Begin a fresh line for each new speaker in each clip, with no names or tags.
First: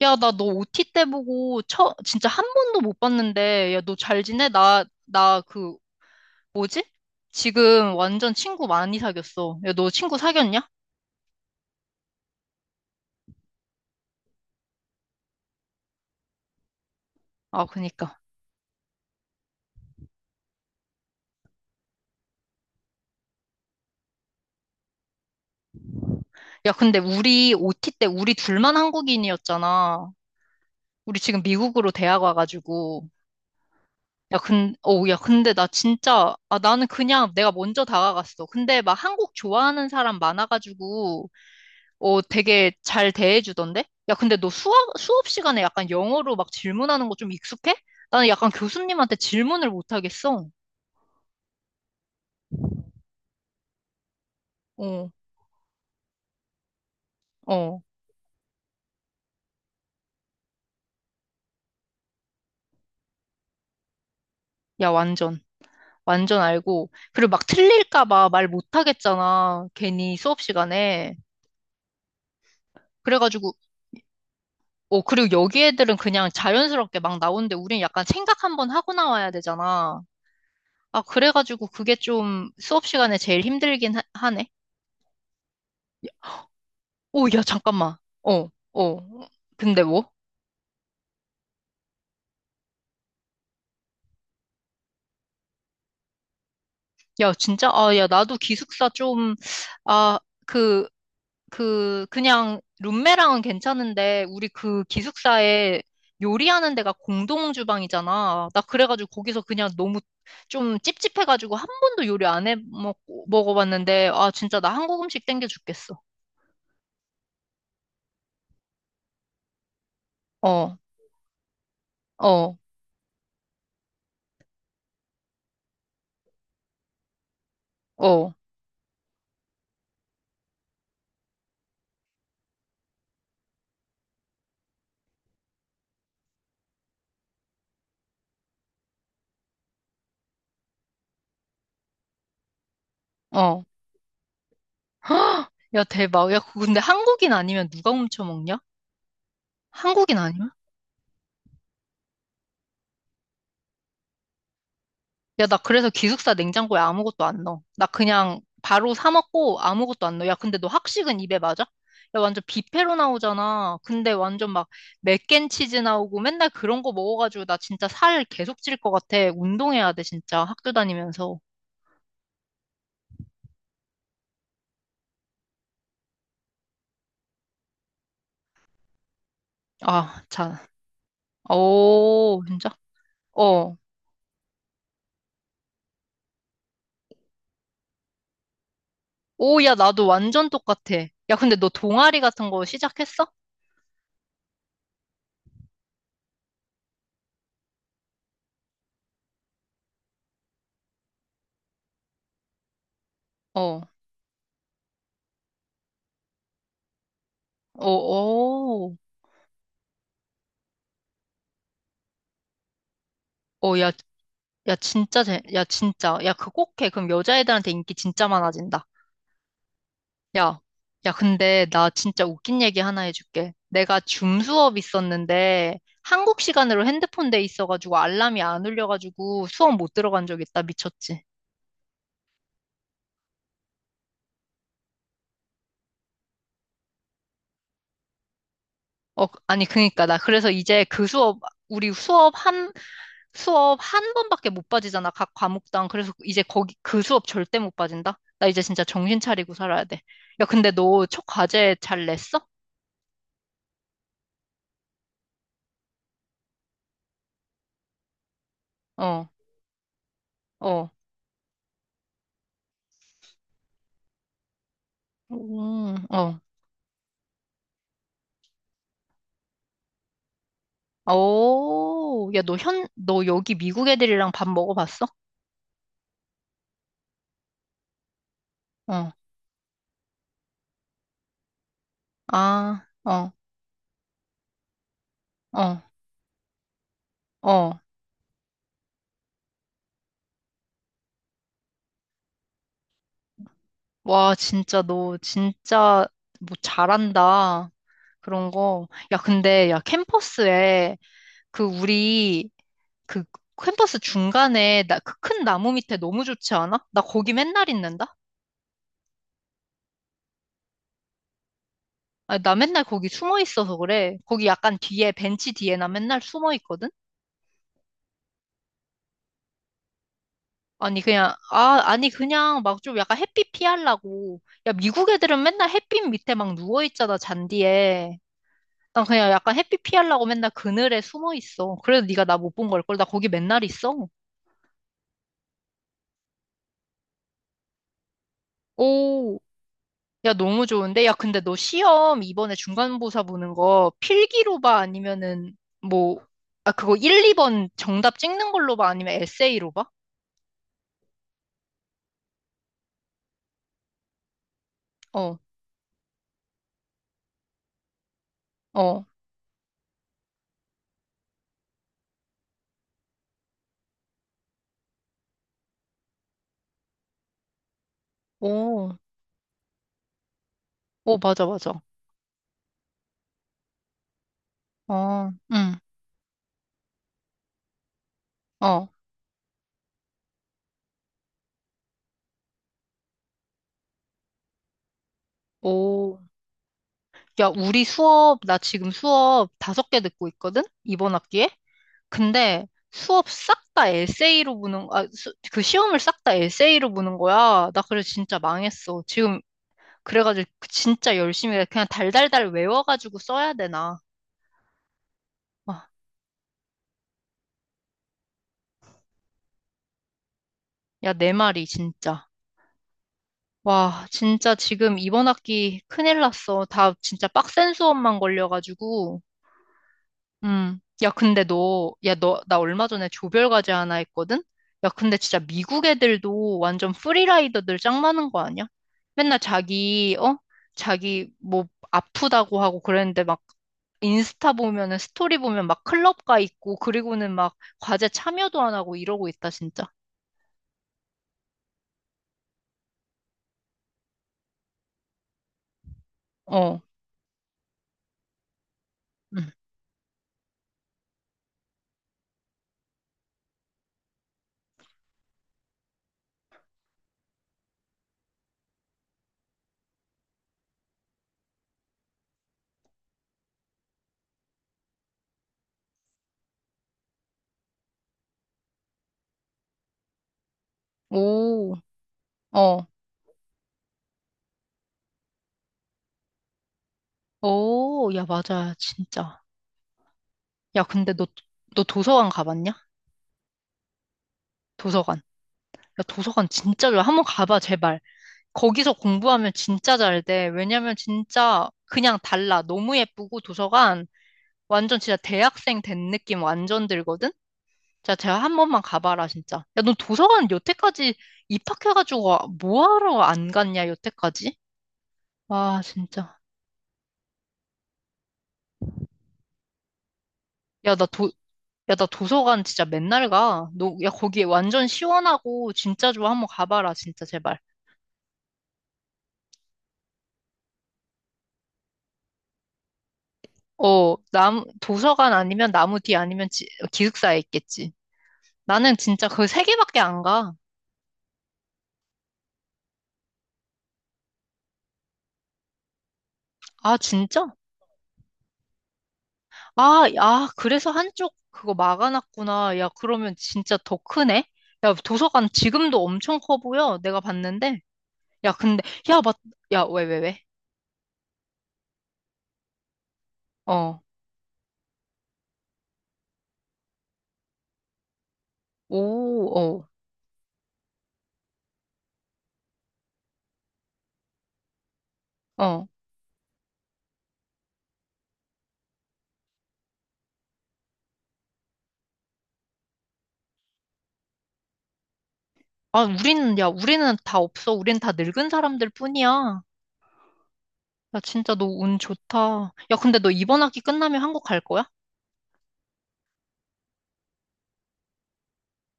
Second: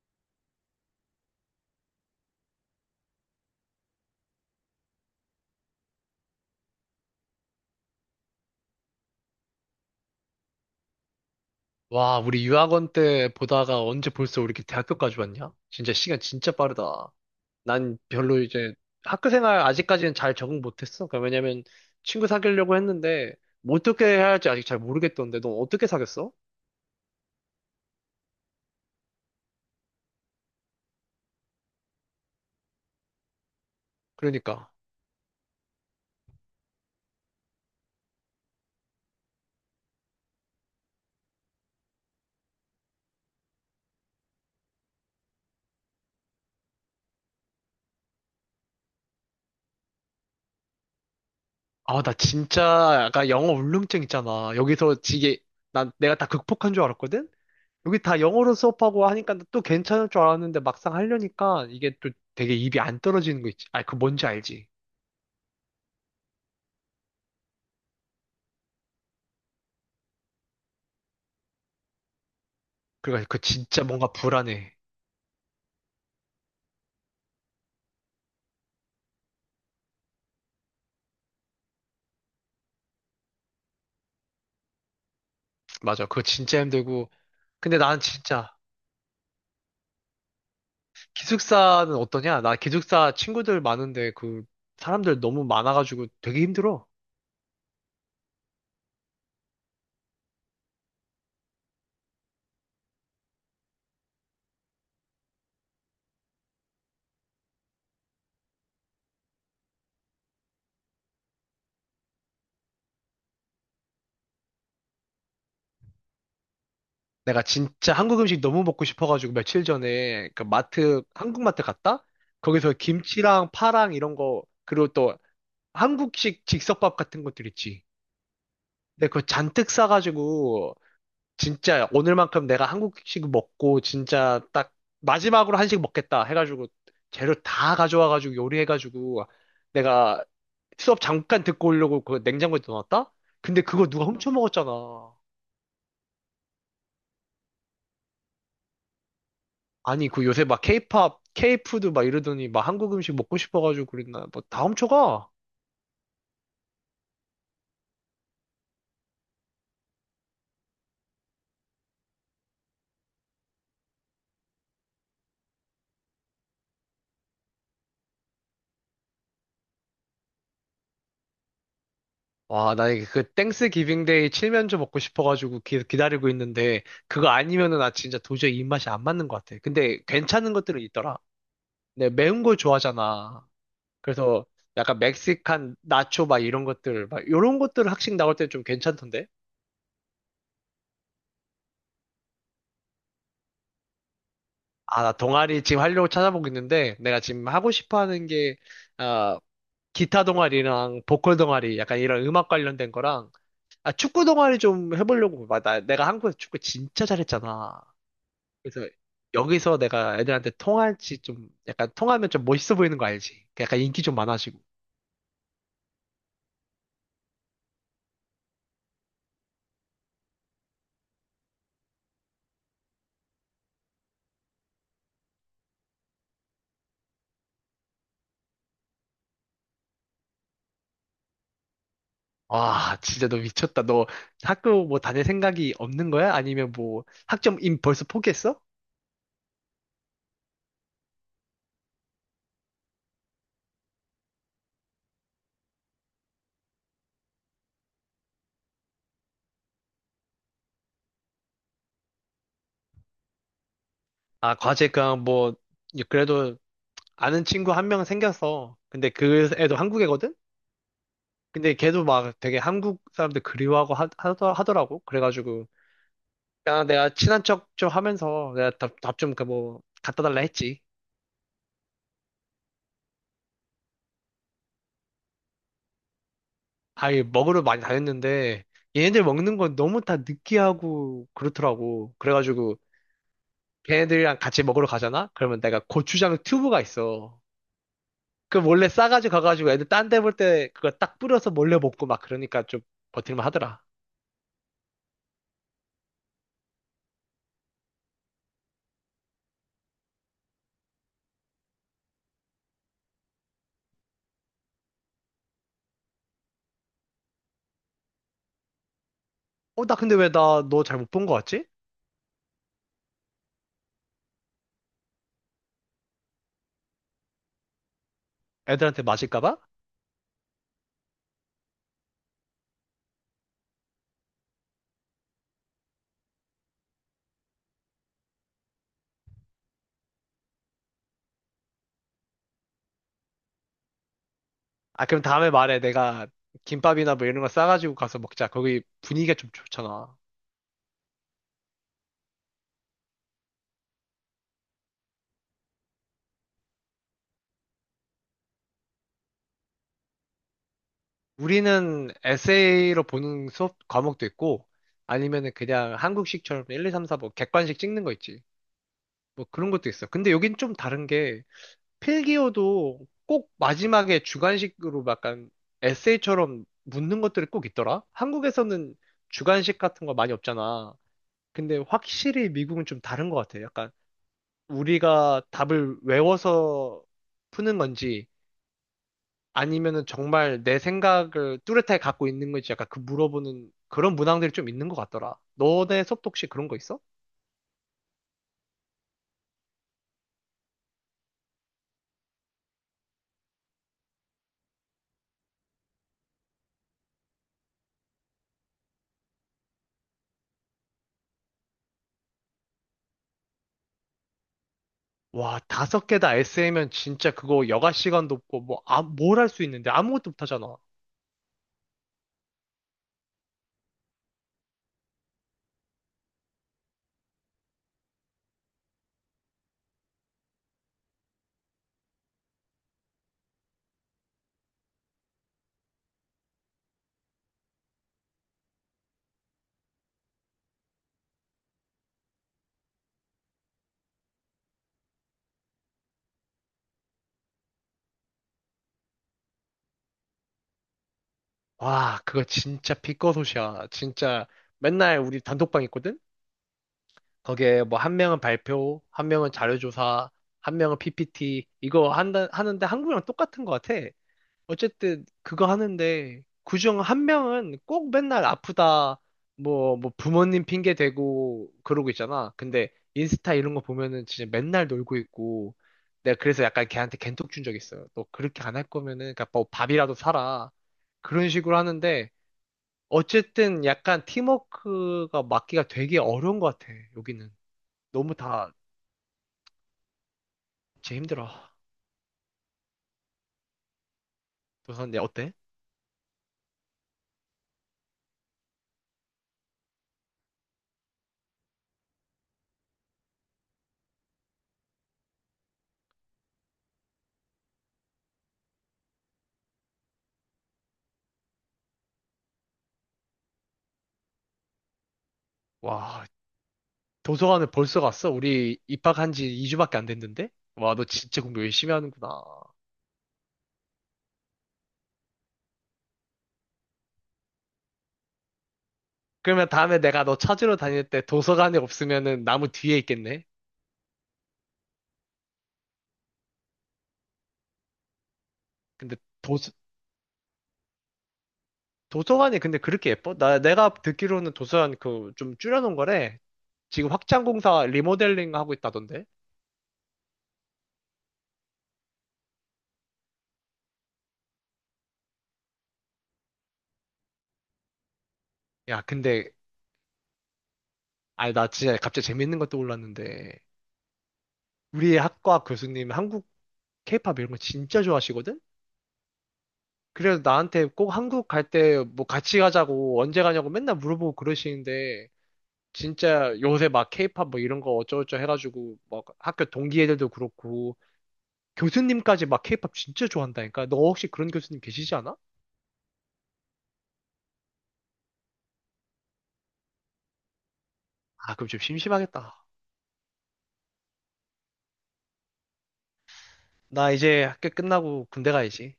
야, 나 너 OT 때 보고 진짜 한 번도 못 봤는데, 야, 너 잘 지내? 나 그, 뭐지? 지금 완전 친구 많이 사귀었어. 야, 너 친구 사귀었냐?
와, 우리 유학원 때 보다가 언제 벌써 우리 이렇게 대학교까지 왔냐? 진짜 시간 진짜 빠르다.
아,
난
그니까.
별로 이제 학교 생활 아직까지는 잘 적응 못했어. 그러니까 왜냐면 친구 사귀려고 했는데 뭐 어떻게 해야 할지 아직 잘 모르겠던데 넌 어떻게 사귀었어?
야, 근데 우리 OT 때 우리 둘만 한국인이었잖아. 우리 지금 미국으로 대학 와가지고. 야,
그러니까.
근, 어, 야, 근데 나 진짜, 아, 나는 그냥 내가 먼저 다가갔어. 근데 막 한국 좋아하는 사람 많아가지고, 되게 잘 대해주던데? 야, 근데 너 수업 시간에 약간 영어로 막 질문하는 거 좀 익숙해? 나는 약간 교수님한테 질문을 못 하겠어.
아, 나 진짜 약간 영어 울렁증 있잖아. 여기서
어,
이게 난 내가 다 극복한 줄 알았거든?
어.
여기 다 영어로 수업하고 하니까 또 괜찮을 줄 알았는데 막상 하려니까 이게 또 되게 입이 안 떨어지는 거 있지. 아, 그 뭔지 알지?
야, 완전. 완전 알고. 그리고 막 틀릴까 봐 말 못 하겠잖아. 괜히 수업 시간에.
그러니까 그
그래가지고,
진짜 뭔가 불안해.
그리고 여기 애들은 그냥 자연스럽게 막 나오는데 우린 약간 생각 한번 하고 나와야 되잖아. 아, 그래가지고 그게 좀 수업 시간에 제일 힘들긴 하네.
맞아. 그거 진짜 힘들고.
오, 야,
근데
잠깐만.
나는
어,
진짜
어. 근데 뭐?
기숙사는 어떠냐? 나 기숙사 친구들 많은데 그 사람들 너무 많아가지고 되게 힘들어.
야, 진짜? 아, 야, 나도 기숙사 좀, 아, 그, 그냥 룸메랑은 괜찮은데, 우리 그 기숙사에 요리하는 데가 공동 주방이잖아. 나 그래가지고 거기서 그냥 너무 좀 찝찝해가지고 한 번도 요리 안 해 먹어봤는데, 아, 진짜 나 한국 음식 땡겨 죽겠어.
내가 진짜 한국 음식 너무 먹고 싶어가지고 며칠 전에 그
어,
마트, 한국 마트 갔다?
어,
거기서 김치랑 파랑 이런 거, 그리고 또 한국식 즉석밥 같은 것들 있지.
어,
근데 그거 잔뜩 싸가지고 진짜 오늘만큼 내가 한국식 먹고 진짜 딱 마지막으로 한식 먹겠다 해가지고 재료 다 가져와가지고 요리해가지고 내가 수업 잠깐 듣고 오려고 그 냉장고에 넣어놨다.
어.
근데 그거 누가 훔쳐 먹었잖아.
헉! 야, 대박. 야, 그거 근데 한국인 아니면 누가 훔쳐 먹냐?
아니
한국인
그 요새
아니면?
막 케이팝, 케이푸드 막 이러더니 막 한국 음식 먹고 싶어가지고 그랬나? 뭐 다 훔쳐가?
야, 나 그래서 기숙사 냉장고에 아무것도 안 넣어. 나 그냥 바로 사 먹고 아무것도 안 넣어. 야, 근데 너 학식은 입에 맞아? 야, 완전 뷔페로 나오잖아. 근데 완전 막 맥앤치즈 나오고 맨날 그런 거 먹어가지고 나 진짜 살 계속 찔 것 같아. 운동해야 돼, 진짜. 학교 다니면서.
와, 나 이게 그 땡스 기빙데이 칠면조 먹고 싶어가지고 기다리고 있는데 그거 아니면은 나 진짜 도저히 입맛이 안 맞는 것 같아. 근데
아,
괜찮은
참.
것들은 있더라. 네,
오,
매운 걸
진짜?
좋아하잖아.
어.
그래서 약간 멕시칸 나초 막 이런 것들, 막 이런 것들 학식 나올 때 좀 괜찮던데?
오, 야, 나도 완전 똑같아. 야, 근데 너 동아리 같은 거 시작했어?
아, 나 동아리 지금 하려고 찾아보고 있는데 내가 지금 하고 싶어 하는 게, 아, 기타 동아리랑 보컬 동아리 약간 이런 음악 관련된 거랑,
어.
아, 축구 동아리 좀 해보려고. 막 나, 내가 한국에서 축구 진짜 잘했잖아.
어,
그래서
오.
여기서 내가 애들한테 통할지 좀, 약간 통하면 좀 멋있어 보이는 거 알지?
어,
약간
야,
인기 좀 많아지고.
야, 진짜, 재, 야, 진짜. 야, 그거 꼭 해. 그럼 여자애들한테 인기 진짜 많아진다. 야, 야, 근데 나 진짜 웃긴 얘기 하나 해줄게. 내가 줌 수업 있었는데 한국 시간으로 핸드폰 돼 있어가지고 알람이 안 울려가지고 수업 못 들어간 적 있다. 미쳤지.
와, 진짜 너 미쳤다. 너 학교 뭐 다닐 생각이 없는 거야? 아니면 뭐 학점 임 벌써 포기했어?
어, 아니, 그니까. 나 그래서 이제 우리 수업 한, 수업 한 번밖에 못 빠지잖아. 각 과목당. 그래서 이제 그 수업 절대 못 빠진다. 나 이제 진짜 정신 차리고 살아야 돼. 야, 근데 너 첫 과제 잘 냈어?
아, 과제 그냥 뭐 그래도 아는 친구 한 명 생겼어. 근데
어,
그 애도 한국애거든?
어.
근데 걔도 막 되게 한국 사람들 그리워하고 하더라고. 그래가지고
어.
야, 내가 친한 척 좀 하면서 내가 답좀뭐 갖다 달라 했지.
오, 야, 너 너 여기 미국 애들이랑 밥 먹어봤어?
아이 먹으러 많이 다녔는데
어.
얘네들 먹는 건 너무 다 느끼하고 그렇더라고. 그래가지고
아, 어,
걔네들이랑 같이 먹으러 가잖아? 그러면
어,
내가 고추장 튜브가 있어.
어.
그 몰래 싸가지고 가가지고 애들 딴데 볼 때 그거 딱 뿌려서 몰래 먹고 막 그러니까 좀 버틸만 하더라.
와, 진짜 너 진짜 뭐 잘한다. 그런 거. 야, 근데 캠퍼스에 그 우리 그 캠퍼스 중간에 그 큰 나무 밑에 너무 좋지 않아? 나 거기 맨날 있는다?
어, 나 근데 왜 나 너 잘 못 본 거 같지?
아, 나 맨날 거기 숨어 있어서 그래. 거기 약간 뒤에 벤치 뒤에 나 맨날 숨어 있거든.
애들한테 맞을까 봐?
아니, 그냥 막 좀 약간 햇빛 피하려고. 야, 미국 애들은 맨날 햇빛 밑에 막 누워 있잖아, 잔디에. 난 그냥 약간 햇빛 피하려고 맨날 그늘에 숨어 있어. 그래도 네가 나 못 본 걸걸 나 거기 맨날 있어.
아, 그럼 다음에 말해. 내가 김밥이나 뭐 이런 거 싸가지고 가서 먹자. 거기 분위기가
오,
좀 좋잖아.
야, 너무 좋은데. 야, 근데 너 시험 이번에 중간고사 보는 거 필기로 봐 아니면은 뭐 그거 1, 2번 정답 찍는 걸로 봐 아니면 에세이로 봐?
우리는 에세이로 보는 수업 과목도 있고
어,
아니면은 그냥 한국식처럼 1, 2, 3, 4 뭐 객관식 찍는 거 있지.
어.
뭐 그런 것도 있어. 근데 여긴 좀 다른 게 필기어도 꼭 마지막에 주관식으로 약간 에세이처럼 묻는 것들이 꼭 있더라?
오.
한국에서는 주관식 같은 거 많이 없잖아.
오, 맞아,
근데
맞아.
확실히 미국은 좀 다른 것 같아. 약간
어
우리가
응
답을 외워서 푸는 건지
어
아니면은 정말 내 생각을 뚜렷하게 갖고 있는 건지 약간 그 물어보는 그런 문항들이 좀 있는 것 같더라. 너네
오
수업도 혹시 그런 거 있어?
야, 우리 나 지금 수업 다섯 개 듣고 있거든? 이번 학기에? 근데 수업 싹 다 에세이로 보는, 아, 수- 그 시험을 싹 다 에세이로 보는 거야. 나 그래서 진짜 망했어. 지금, 그래가지고 그 진짜 열심히 해. 그냥 달달달 외워가지고 써야 되나.
와,
와,
다섯 개다 에세이면 진짜 그거 여가 시간도 없고, 뭐, 아, 뭘 할 수 있는데 아무것도 못 하잖아.
야, 내 말이 진짜. 와, 진짜 지금 이번 학기 큰일 났어. 다 진짜 빡센 수업만 걸려가지고. 음. 야, 근데 나 얼마 전에 조별과제 하나 했거든? 야, 근데 진짜 미국 애들도 완전 프리라이더들 짱 많은 거 아니야? 맨날 자기, 어? 자기 뭐 아프다고 하고 그랬는데 막 인스타 보면은 스토리 보면 막 클럽 가 있고 그리고는 막 과제 참여도 안 하고 이러고 있다, 진짜.
와, 그거 진짜 피꺼소시야. 진짜 맨날 우리 단톡방 있거든?
어.
거기에 뭐 한 명은 발표, 한
응.
명은 자료조사, 한 명은 PPT, 이거 한다, 하는데 한국이랑 똑같은 것 같아. 어쨌든 그거 하는데 그중 한 명은 꼭 맨날 아프다 뭐 뭐 부모님 핑계 대고 그러고 있잖아. 근데 인스타 이런 거 보면은 진짜 맨날 놀고 있고 내가 그래서 약간 걔한테 갠톡 준 적 있어요. 너 그렇게 안 할 거면은 그러니까 뭐 밥이라도 사라. 그런
오.
식으로 하는데
어.
어쨌든 약간 팀워크가 맞기가 되게 어려운 것 같아. 여기는
오, 야,
너무 다
맞아. 진짜. 야, 근데
제
너,
힘들어.
너 도서관 가봤냐?
너선
도서관.
내 어때?
야, 도서관 진짜 좋아. 한번 가봐, 제발. 거기서 공부하면 진짜 잘 돼. 왜냐면 진짜 그냥 달라. 너무 예쁘고 도서관 완전 진짜 대학생 된 느낌 완전 들거든? 자, 제가 한 번만 가봐라, 진짜. 야, 너 도서관 여태까지 입학해가지고 뭐 하러 안 갔냐, 여태까지? 와,
와,
진짜.
도서관을 벌써 갔어? 우리 입학한 지 2주밖에 안 됐는데?
야,
와, 너
나 도,
진짜 공부 열심히
야, 나
하는구나.
도서관 진짜 맨날 가. 너, 야, 거기 완전 시원하고 진짜 좋아. 한 번 가봐라, 진짜, 제발.
그러면 다음에 내가 너 찾으러 다닐 때 도서관에 없으면은 나무 뒤에 있겠네?
어, 도서관 아니면 나무 뒤 아니면 기숙사에 있겠지. 나는
근데
진짜 그 세
도서,
개밖에 안 가.
도서관이 근데 그렇게 예뻐? 나, 내가 듣기로는 도서관 그 좀 줄여놓은 거래.
아,
지금
진짜?
확장공사 리모델링 하고 있다던데?
아, 아, 그래서 한쪽 그거 막아놨구나. 야, 그러면 진짜 더 크네? 야, 도서관 지금도 엄청 커 보여. 내가 봤는데. 야, 근데,
야,
야, 맞,
근데,
야, 왜, 왜, 왜?
아니, 나 진짜 갑자기 재밌는 것도 올랐는데
어,
우리 학과 교수님 한국 케이팝 이런 거 진짜 좋아하시거든?
오, 어,
그래서 나한테 꼭 한국 갈 때 뭐 같이 가자고 언제 가냐고 맨날 물어보고 그러시는데
어.
진짜 요새 막 케이팝 뭐 이런 거 어쩌고저쩌고 해가지고 막 학교 동기 애들도 그렇고 교수님까지 막 케이팝 진짜 좋아한다니까 너 혹시 그런 교수님 계시지 않아?
우리는 다 없어. 우린 다 늙은 사람들 뿐이야. 야, 진짜
아
너
그럼 좀
운
심심하겠다.
좋다. 야, 근데 너 이번 학기 끝나면 한국 갈 거야?
나 이제 학교 끝나고 군대 가야지.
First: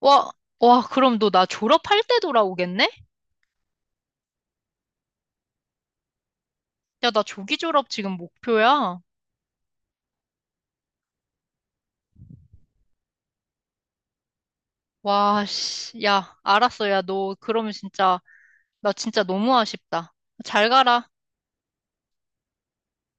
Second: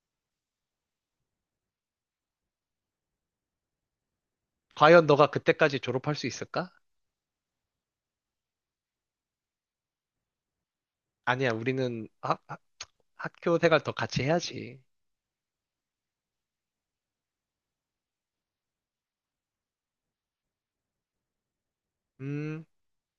와, 와, 그럼 너 나 졸업할 때 돌아오겠네?
과연 너가 그때까지 졸업할 수 있을까?
야, 나 조기 졸업 지금 목표야.
아니야 우리는 학교 생활 더 같이 해야지.
와, 씨. 야, 알았어. 야, 너 그러면 진짜, 나 진짜 너무 아쉽다. 잘 가라.
음